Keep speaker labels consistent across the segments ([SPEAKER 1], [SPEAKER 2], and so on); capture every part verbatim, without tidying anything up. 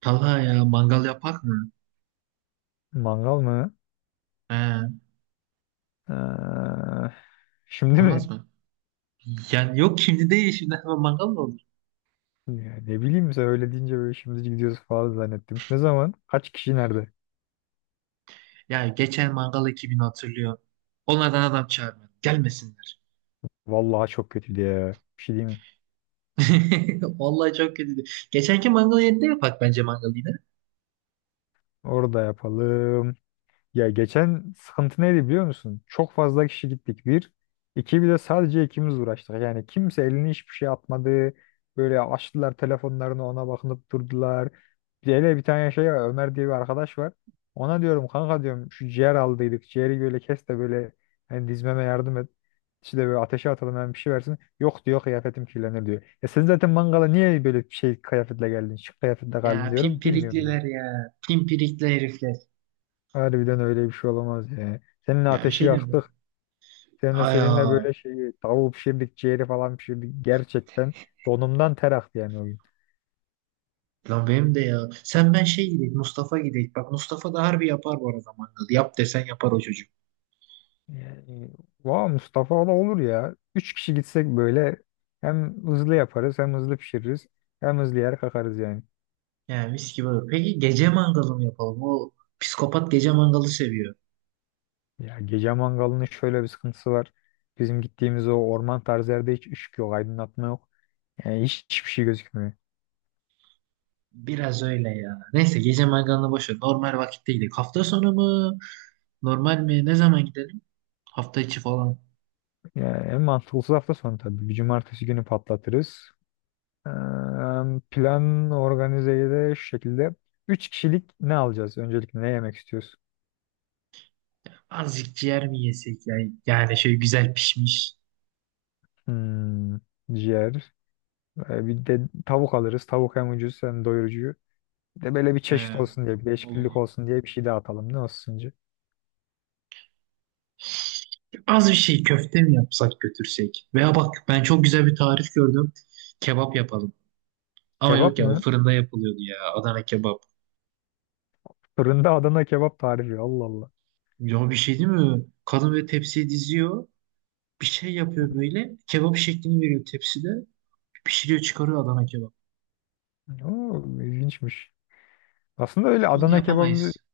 [SPEAKER 1] Talha ya mangal yapak mı?
[SPEAKER 2] Mangal mı?
[SPEAKER 1] He,
[SPEAKER 2] Ee, şimdi
[SPEAKER 1] olmaz
[SPEAKER 2] mi?
[SPEAKER 1] mı? Yani yok şimdi değil şimdi hemen mangal mı olur?
[SPEAKER 2] Ya ne bileyim sen öyle deyince böyle şimdi gidiyoruz falan zannettim. Ne zaman? Kaç kişi nerede?
[SPEAKER 1] Ya geçen mangal ekibini hatırlıyor. Onlardan adam çağırmadım. Gelmesinler.
[SPEAKER 2] Vallahi çok kötü diye. Bir şey diyeyim mi?
[SPEAKER 1] Vallahi çok kötüydü. Geçenki mangal yerinde yapak bence mangal yine.
[SPEAKER 2] Orada yapalım. Ya geçen sıkıntı neydi biliyor musun? Çok fazla kişi gittik bir. İki bir de sadece ikimiz uğraştık. Yani kimse elini hiçbir şey atmadı. Böyle açtılar telefonlarını ona bakınıp durdular. Bir de hele bir tane şey var, Ömer diye bir arkadaş var. Ona diyorum kanka diyorum şu ciğer aldıydık. Ciğeri böyle kes de böyle hani dizmeme yardım et. İşte böyle ateşe atalım hemen bir şey versin. Yok diyor kıyafetim kirlenir diyor. Ya sen zaten mangala niye böyle bir şey kıyafetle geldin? Şık kıyafetle geldin
[SPEAKER 1] Ya
[SPEAKER 2] diyorum. Bilmiyorum.
[SPEAKER 1] pimpirikliler ya. Pimpirikli herifler.
[SPEAKER 2] Harbiden öyle bir şey olamaz ya. Seninle
[SPEAKER 1] Ya bir
[SPEAKER 2] ateşi
[SPEAKER 1] şey diyeyim mi?
[SPEAKER 2] yaktık. Seninle
[SPEAKER 1] Hay
[SPEAKER 2] seninle böyle şeyi tavuğu pişirdik, ciğeri falan pişirdik. Gerçekten donumdan ter aktı yani o gün.
[SPEAKER 1] lan benim de ya. Sen ben şey gidelim Mustafa gidelim. Bak Mustafa da harbi yapar bu arada mangalı. Yap desen yapar o çocuk.
[SPEAKER 2] Yani, vay Mustafa o da olur ya. Üç kişi gitsek böyle hem hızlı yaparız hem hızlı pişiririz hem hızlı yer kakarız yani.
[SPEAKER 1] Yani mis gibi olur. Peki gece mangalı mı yapalım? O psikopat gece mangalı seviyor.
[SPEAKER 2] Ya gece mangalının şöyle bir sıkıntısı var. Bizim gittiğimiz o orman tarzı yerde hiç ışık yok, aydınlatma yok. Yani hiç, hiçbir şey gözükmüyor.
[SPEAKER 1] Biraz öyle ya. Neyse gece mangalını boş ver. Normal vakitte gidelim. Hafta sonu mu? Normal mi? Ne zaman gidelim? Hafta içi falan.
[SPEAKER 2] Yani en mantıklısı hafta sonu tabii. Bir cumartesi günü patlatırız. Eee, Plan organizeyi de şu şekilde. Üç kişilik ne alacağız? Öncelikle ne yemek istiyoruz?
[SPEAKER 1] Azıcık ciğer mi yesek ya? Yani şöyle güzel pişmiş.
[SPEAKER 2] Hmm, ciğer. Ee, bir de tavuk alırız. Tavuk hem ucuz hem doyurucu. Bir de böyle bir çeşit
[SPEAKER 1] Ee,
[SPEAKER 2] olsun diye, bir değişiklik
[SPEAKER 1] olur.
[SPEAKER 2] olsun diye bir şey daha atalım. Ne olsun sence?
[SPEAKER 1] Az bir şey köfte mi yapsak götürsek? Veya bak ben çok güzel bir tarif gördüm. Kebap yapalım. Ama yok
[SPEAKER 2] Kebap
[SPEAKER 1] ya o
[SPEAKER 2] mı?
[SPEAKER 1] fırında yapılıyordu ya. Adana kebap.
[SPEAKER 2] Fırında Adana kebap tarifi. Allah Allah.
[SPEAKER 1] Ya bir şey değil mi? Kadın böyle tepsiye diziyor. Bir şey yapıyor böyle. Kebap şeklini veriyor tepside. Pişiriyor çıkarıyor Adana kebap.
[SPEAKER 2] Oo, ilginçmiş. Aslında öyle
[SPEAKER 1] Ama onu
[SPEAKER 2] Adana kebabı
[SPEAKER 1] yapamayız.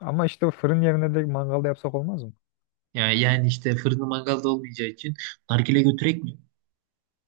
[SPEAKER 2] ama işte fırın yerine de mangalda yapsak olmaz mı?
[SPEAKER 1] Yani, yani işte fırında mangalda olmayacağı için nargile götürek mi?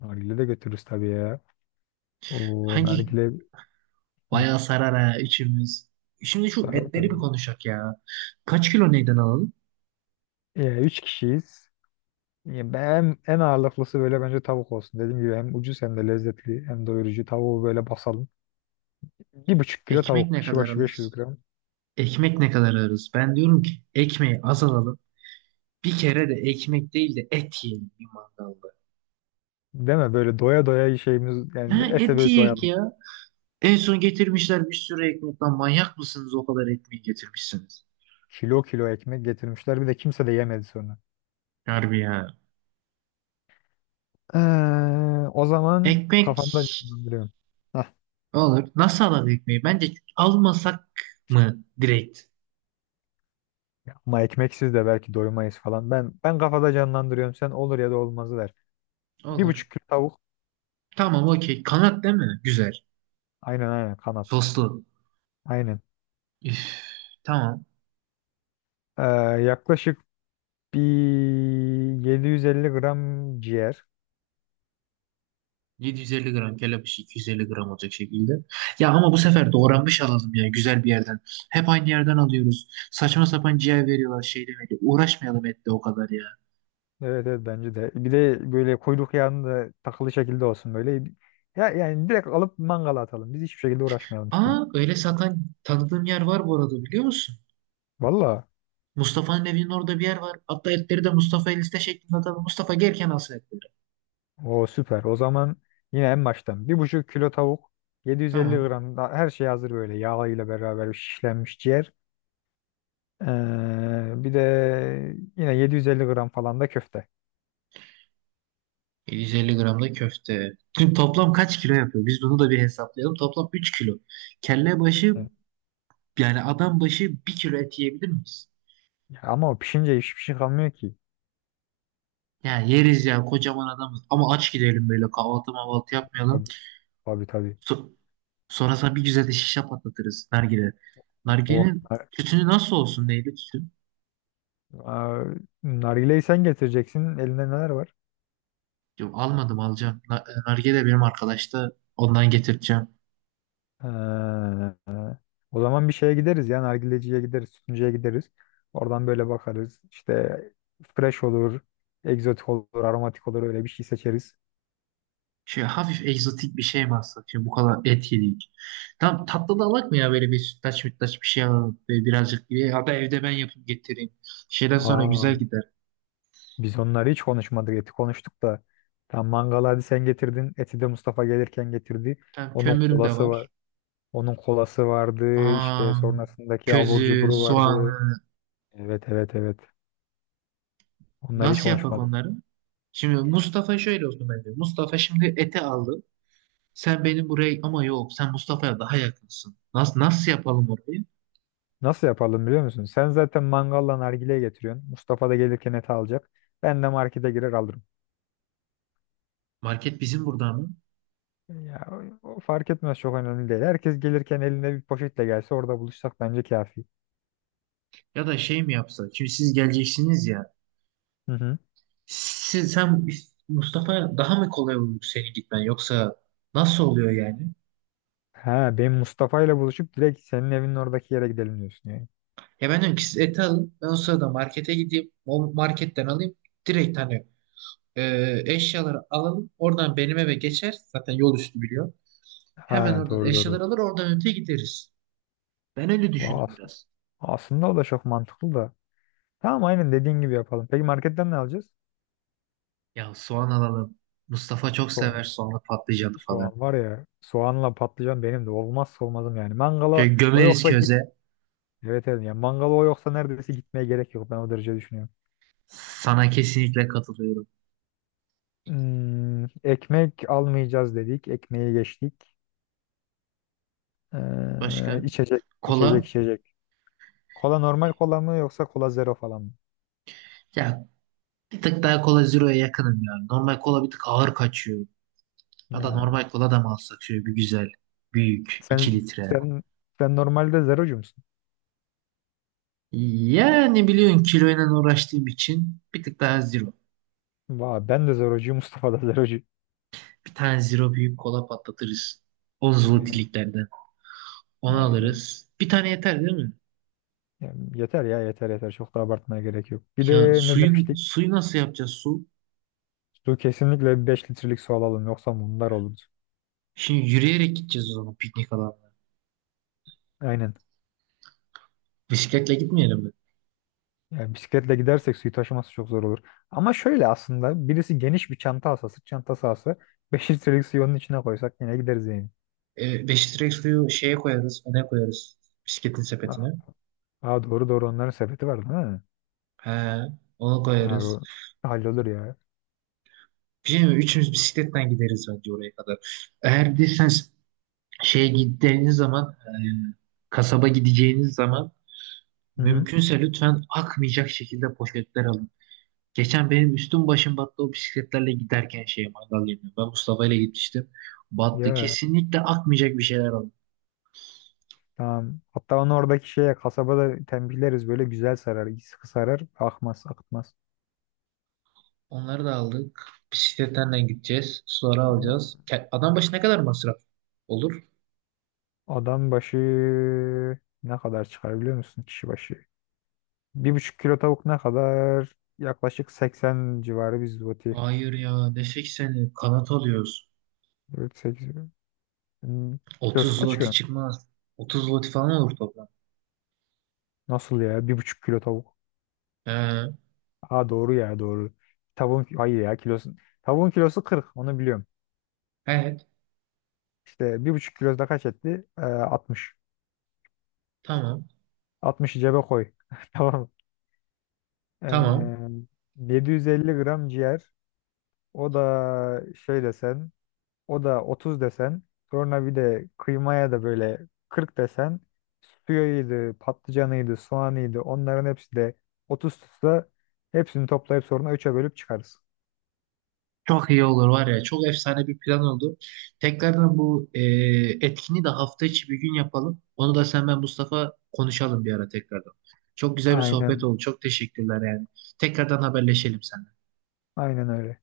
[SPEAKER 2] Nargile de götürürüz tabii ya. O
[SPEAKER 1] Hangi
[SPEAKER 2] nargile. Hı,
[SPEAKER 1] Bayağı sarar ha içimiz. Şimdi şu
[SPEAKER 2] sarar
[SPEAKER 1] etleri bir
[SPEAKER 2] tabii.
[SPEAKER 1] konuşak ya. Kaç kilo neyden alalım?
[SPEAKER 2] E, üç kişiyiz. Ya ben en ağırlıklısı böyle bence tavuk olsun. Dediğim gibi hem ucuz hem de lezzetli hem doyurucu. Tavuğu böyle basalım. Bir buçuk kilo
[SPEAKER 1] Ekmek
[SPEAKER 2] tavuk.
[SPEAKER 1] ne
[SPEAKER 2] Kişi
[SPEAKER 1] kadar
[SPEAKER 2] başı beş yüz
[SPEAKER 1] alırız?
[SPEAKER 2] gram.
[SPEAKER 1] Ekmek ne kadar alırız? Ben diyorum ki ekmeği az alalım. Bir kere de ekmek değil de et yiyelim bir mangalda.
[SPEAKER 2] Değil mi? Böyle doya doya şeyimiz
[SPEAKER 1] Ha
[SPEAKER 2] yani ete
[SPEAKER 1] et
[SPEAKER 2] böyle
[SPEAKER 1] yiyek
[SPEAKER 2] doyalım.
[SPEAKER 1] ya. En son getirmişler bir sürü ekmek. Lan manyak mısınız o kadar ekmeği getirmişsiniz?
[SPEAKER 2] Kilo kilo ekmek getirmişler. Bir de kimse de yemedi sonra.
[SPEAKER 1] Harbi ya.
[SPEAKER 2] Ee, o zaman
[SPEAKER 1] Ekmek
[SPEAKER 2] kafamda canlandırıyorum. Hah,
[SPEAKER 1] olur. Nasıl alalım ekmeği? Bence almasak mı direkt?
[SPEAKER 2] ama ekmeksiz de belki doymayız falan. Ben ben kafada canlandırıyorum. Sen olur ya da olmazı der. Bir
[SPEAKER 1] Olur.
[SPEAKER 2] buçuk kilo tavuk.
[SPEAKER 1] Tamam okey. Kanat değil mi? Güzel.
[SPEAKER 2] Aynen aynen kanat.
[SPEAKER 1] Soslu.
[SPEAKER 2] Aynen.
[SPEAKER 1] Üf, tamam.
[SPEAKER 2] Ee, yaklaşık bir yedi yüz elli gram ciğer.
[SPEAKER 1] yedi yüz elli gram kelepçe iki yüz elli gram olacak şekilde. Ya ama bu sefer doğranmış alalım ya güzel bir yerden. Hep aynı yerden alıyoruz. Saçma sapan ciğer veriyorlar şeyle veriyor. Uğraşmayalım etle o kadar ya.
[SPEAKER 2] Evet evet bence de. Bir de böyle kuyruk yağını da takılı şekilde olsun böyle. Ya yani direkt alıp mangala atalım. Biz hiçbir şekilde uğraşmayalım istiyorum.
[SPEAKER 1] Aa, öyle satan tanıdığım yer var bu arada biliyor musun?
[SPEAKER 2] Valla.
[SPEAKER 1] Mustafa'nın evinin orada bir yer var. Hatta etleri de Mustafa'ya liste şeklinde atalım. Mustafa gelken alsın etleri.
[SPEAKER 2] O süper. O zaman yine en baştan, bir buçuk kilo tavuk. yedi yüz elli
[SPEAKER 1] Tamam.
[SPEAKER 2] gram da her şey hazır böyle. Yağıyla beraber şişlenmiş ciğer. Ee, bir de yine yedi yüz elli gram falan da köfte.
[SPEAKER 1] yedi yüz elli gram da köfte. Şimdi toplam kaç kilo yapıyor? Biz bunu da bir hesaplayalım. Toplam üç kilo. Kelle başı
[SPEAKER 2] Evet.
[SPEAKER 1] yani adam başı bir kilo et yiyebilir miyiz?
[SPEAKER 2] Ya ama o pişince hiçbir şey kalmıyor ki.
[SPEAKER 1] Yani yeriz ya kocaman adamız. Ama aç gidelim böyle kahvaltı mahvaltı yapmayalım.
[SPEAKER 2] Tabii tabii. Tabii.
[SPEAKER 1] So Sonra sana bir güzel de şişe patlatırız nargile.
[SPEAKER 2] Oh.
[SPEAKER 1] Nargilenin tütünü nasıl olsun neydi tütün?
[SPEAKER 2] Aa, nargileyi sen getireceksin. Elinde neler var?
[SPEAKER 1] Yok, almadım alacağım. Na- e, Nargile benim arkadaşta ondan getireceğim.
[SPEAKER 2] Ha, o zaman bir şeye gideriz ya. Nargileciye gideriz, sütüncüye gideriz. Oradan böyle bakarız. İşte fresh olur, egzotik olur, aromatik olur öyle bir şey seçeriz.
[SPEAKER 1] Şey hafif egzotik bir şey mi alsak? Şimdi bu kadar et yedik. Tamam tatlı da alak mı ya böyle bir sütlaç mütlaç bir şey alalım. Böyle birazcık bir ya da evde ben yapıp getireyim. Şeyden sonra
[SPEAKER 2] Aa,
[SPEAKER 1] güzel gider.
[SPEAKER 2] biz onları hiç konuşmadık. Eti konuştuk da. Tam mangalı hadi sen getirdin. Eti de Mustafa gelirken getirdi.
[SPEAKER 1] Tamam
[SPEAKER 2] Onun
[SPEAKER 1] kömürüm de
[SPEAKER 2] kolası var.
[SPEAKER 1] var.
[SPEAKER 2] Onun kolası vardı. İşte
[SPEAKER 1] Aa,
[SPEAKER 2] sonrasındaki abur
[SPEAKER 1] közü,
[SPEAKER 2] cuburu vardı.
[SPEAKER 1] soğanı
[SPEAKER 2] Evet evet evet. Onları hiç
[SPEAKER 1] nasıl yapak
[SPEAKER 2] konuşmadık.
[SPEAKER 1] onları? Şimdi Mustafa şöyle olsun bence. Mustafa şimdi ete aldı. Sen benim buraya ama yok sen Mustafa'ya daha yakınsın. Nasıl, nasıl yapalım orayı?
[SPEAKER 2] Nasıl yapalım biliyor musun? Sen zaten mangalla nargileyi getiriyorsun. Mustafa da gelirken et alacak. Ben de markete girer alırım.
[SPEAKER 1] Market bizim burada mı?
[SPEAKER 2] Ya, o o fark etmez çok önemli değil. Herkes gelirken elinde bir poşetle gelse orada buluşsak bence kafi.
[SPEAKER 1] Ya da şey mi yapsak? Şimdi siz geleceksiniz ya.
[SPEAKER 2] Hı hı.
[SPEAKER 1] Siz, sen Mustafa daha mı kolay olur senin gitmen yoksa nasıl oluyor yani?
[SPEAKER 2] Ha, benim Mustafa ile buluşup direkt senin evinin oradaki yere gidelim diyorsun yani.
[SPEAKER 1] Ya ben diyorum ki siz eti alın ben o sırada markete gideyim o marketten alayım direkt hani e, eşyaları alalım oradan benim eve geçer zaten yol üstü biliyor. Hemen
[SPEAKER 2] Ha
[SPEAKER 1] oradan
[SPEAKER 2] doğru doğru.
[SPEAKER 1] eşyaları alır oradan öte gideriz. Ben öyle
[SPEAKER 2] Vay,
[SPEAKER 1] düşündüm
[SPEAKER 2] as-
[SPEAKER 1] biraz.
[SPEAKER 2] aslında o da çok mantıklı da. Tamam aynen dediğin gibi yapalım. Peki marketten ne alacağız?
[SPEAKER 1] Ya soğan alalım. Mustafa çok
[SPEAKER 2] Soğan.
[SPEAKER 1] sever soğanlı patlıcanı falan.
[SPEAKER 2] Soğan var ya soğanla patlıcan benim de olmazsa olmazım yani. Mangala
[SPEAKER 1] Şöyle
[SPEAKER 2] o
[SPEAKER 1] gömeriz
[SPEAKER 2] yoksa.
[SPEAKER 1] köze.
[SPEAKER 2] Evet evet. Yani mangalı o yoksa neredeyse gitmeye gerek yok. Ben o derece düşünüyorum.
[SPEAKER 1] Sana kesinlikle katılıyorum.
[SPEAKER 2] Hmm, ekmek almayacağız dedik. Ekmeği geçtik.
[SPEAKER 1] Başka?
[SPEAKER 2] Ee, içecek, içecek,
[SPEAKER 1] Kola.
[SPEAKER 2] içecek. Kola normal kola mı yoksa kola zero falan mı?
[SPEAKER 1] Ya bir tık daha Cola Zero'ya yakınım yani. Normal kola bir tık ağır kaçıyor. Ya da
[SPEAKER 2] Ha.
[SPEAKER 1] normal kola da mı alsak şöyle bir güzel, büyük,
[SPEAKER 2] Sen
[SPEAKER 1] iki litre.
[SPEAKER 2] sen sen normalde zerocu musun?
[SPEAKER 1] Yani biliyorsun kiloyla uğraştığım için bir tık daha Zero.
[SPEAKER 2] Vay, ben de zerocuyum. Mustafa da zerocu.
[SPEAKER 1] Bir tane Zero büyük kola patlatırız. on
[SPEAKER 2] Aynen.
[SPEAKER 1] zlotiliklerden. Onu
[SPEAKER 2] Aynen.
[SPEAKER 1] alırız. Bir tane yeter değil mi?
[SPEAKER 2] Yani yeter ya yeter yeter. Çok da abartmaya gerek yok. Bir
[SPEAKER 1] Ya
[SPEAKER 2] de ne
[SPEAKER 1] suyun
[SPEAKER 2] demiştik?
[SPEAKER 1] suyu nasıl yapacağız su?
[SPEAKER 2] Su kesinlikle beş litrelik su alalım. Yoksa bunlar olur.
[SPEAKER 1] Şimdi yürüyerek gideceğiz o zaman piknik alanına.
[SPEAKER 2] Aynen.
[SPEAKER 1] Bisikletle gitmeyelim mi?
[SPEAKER 2] Yani bisikletle gidersek suyu taşıması çok zor olur. Ama şöyle aslında birisi geniş bir çanta alsa, sırt çantası alsa beş litrelik suyu onun içine koysak yine gideriz yani.
[SPEAKER 1] E, beş litre suyu şeye koyarız, öne koyarız. Bisikletin
[SPEAKER 2] Aa,
[SPEAKER 1] sepetine.
[SPEAKER 2] aa, doğru doğru onların sepeti var değil mi?
[SPEAKER 1] He, onu
[SPEAKER 2] Aa,
[SPEAKER 1] koyarız.
[SPEAKER 2] o hallolur ya.
[SPEAKER 1] Bir şey mi? Üçümüz bisikletten gideriz bence oraya kadar. Eğer bir de sen şeye gittiğiniz zaman, e, kasaba gideceğiniz zaman
[SPEAKER 2] Hı hı.
[SPEAKER 1] mümkünse lütfen akmayacak şekilde poşetler alın. Geçen benim üstüm başım battı o bisikletlerle giderken şeye mangal yerine. Ben Mustafa ile gitmiştim. Battı.
[SPEAKER 2] Ya
[SPEAKER 1] Kesinlikle akmayacak bir şeyler alın.
[SPEAKER 2] tamam. Hatta onu oradaki şeye kasabada tembihleriz böyle güzel sarar, sıkı sarar, akmaz, akıtmaz.
[SPEAKER 1] Onları da aldık. Bisikletten de gideceğiz. Suları
[SPEAKER 2] Ha,
[SPEAKER 1] alacağız. Ke- Adam başı ne kadar masraf olur?
[SPEAKER 2] adam başı ne kadar çıkar biliyor musun kişi başı? Bir buçuk kilo tavuk ne kadar? Yaklaşık seksen civarı bir zloty.
[SPEAKER 1] Hayır ya ne sekseni kanat alıyoruz.
[SPEAKER 2] dört, sekiz. Hmm. Kilosu
[SPEAKER 1] otuz
[SPEAKER 2] kaç ki?
[SPEAKER 1] zloty çıkmaz. otuz zloty falan olur toplam.
[SPEAKER 2] Nasıl ya? Bir buçuk kilo tavuk.
[SPEAKER 1] Ee,
[SPEAKER 2] Ha doğru ya doğru. Tavuğun hayır ya kilosu. Tavuğun kilosu kırk onu biliyorum.
[SPEAKER 1] evet.
[SPEAKER 2] İşte bir buçuk kilosu da kaç etti? Ee, altmış.
[SPEAKER 1] Tamam.
[SPEAKER 2] altmışı cebe koy. Tamam.
[SPEAKER 1] Tamam.
[SPEAKER 2] Ee, yedi yüz elli gram ciğer. O da şey desen. O da otuz desen. Sonra bir de kıymaya da böyle kırk desen. Suyuydu, patlıcanıydı, soğanıydı. Onların hepsi de otuz tutsa hepsini toplayıp sonra üç'e bölüp çıkarız.
[SPEAKER 1] Çok iyi olur var ya. Çok efsane bir plan oldu. Tekrardan bu e, etkini de hafta içi bir gün yapalım. Onu da sen ben Mustafa konuşalım bir ara tekrardan. Çok güzel bir sohbet
[SPEAKER 2] Aynen.
[SPEAKER 1] oldu. Çok teşekkürler yani. Tekrardan haberleşelim sen.
[SPEAKER 2] Aynen öyle.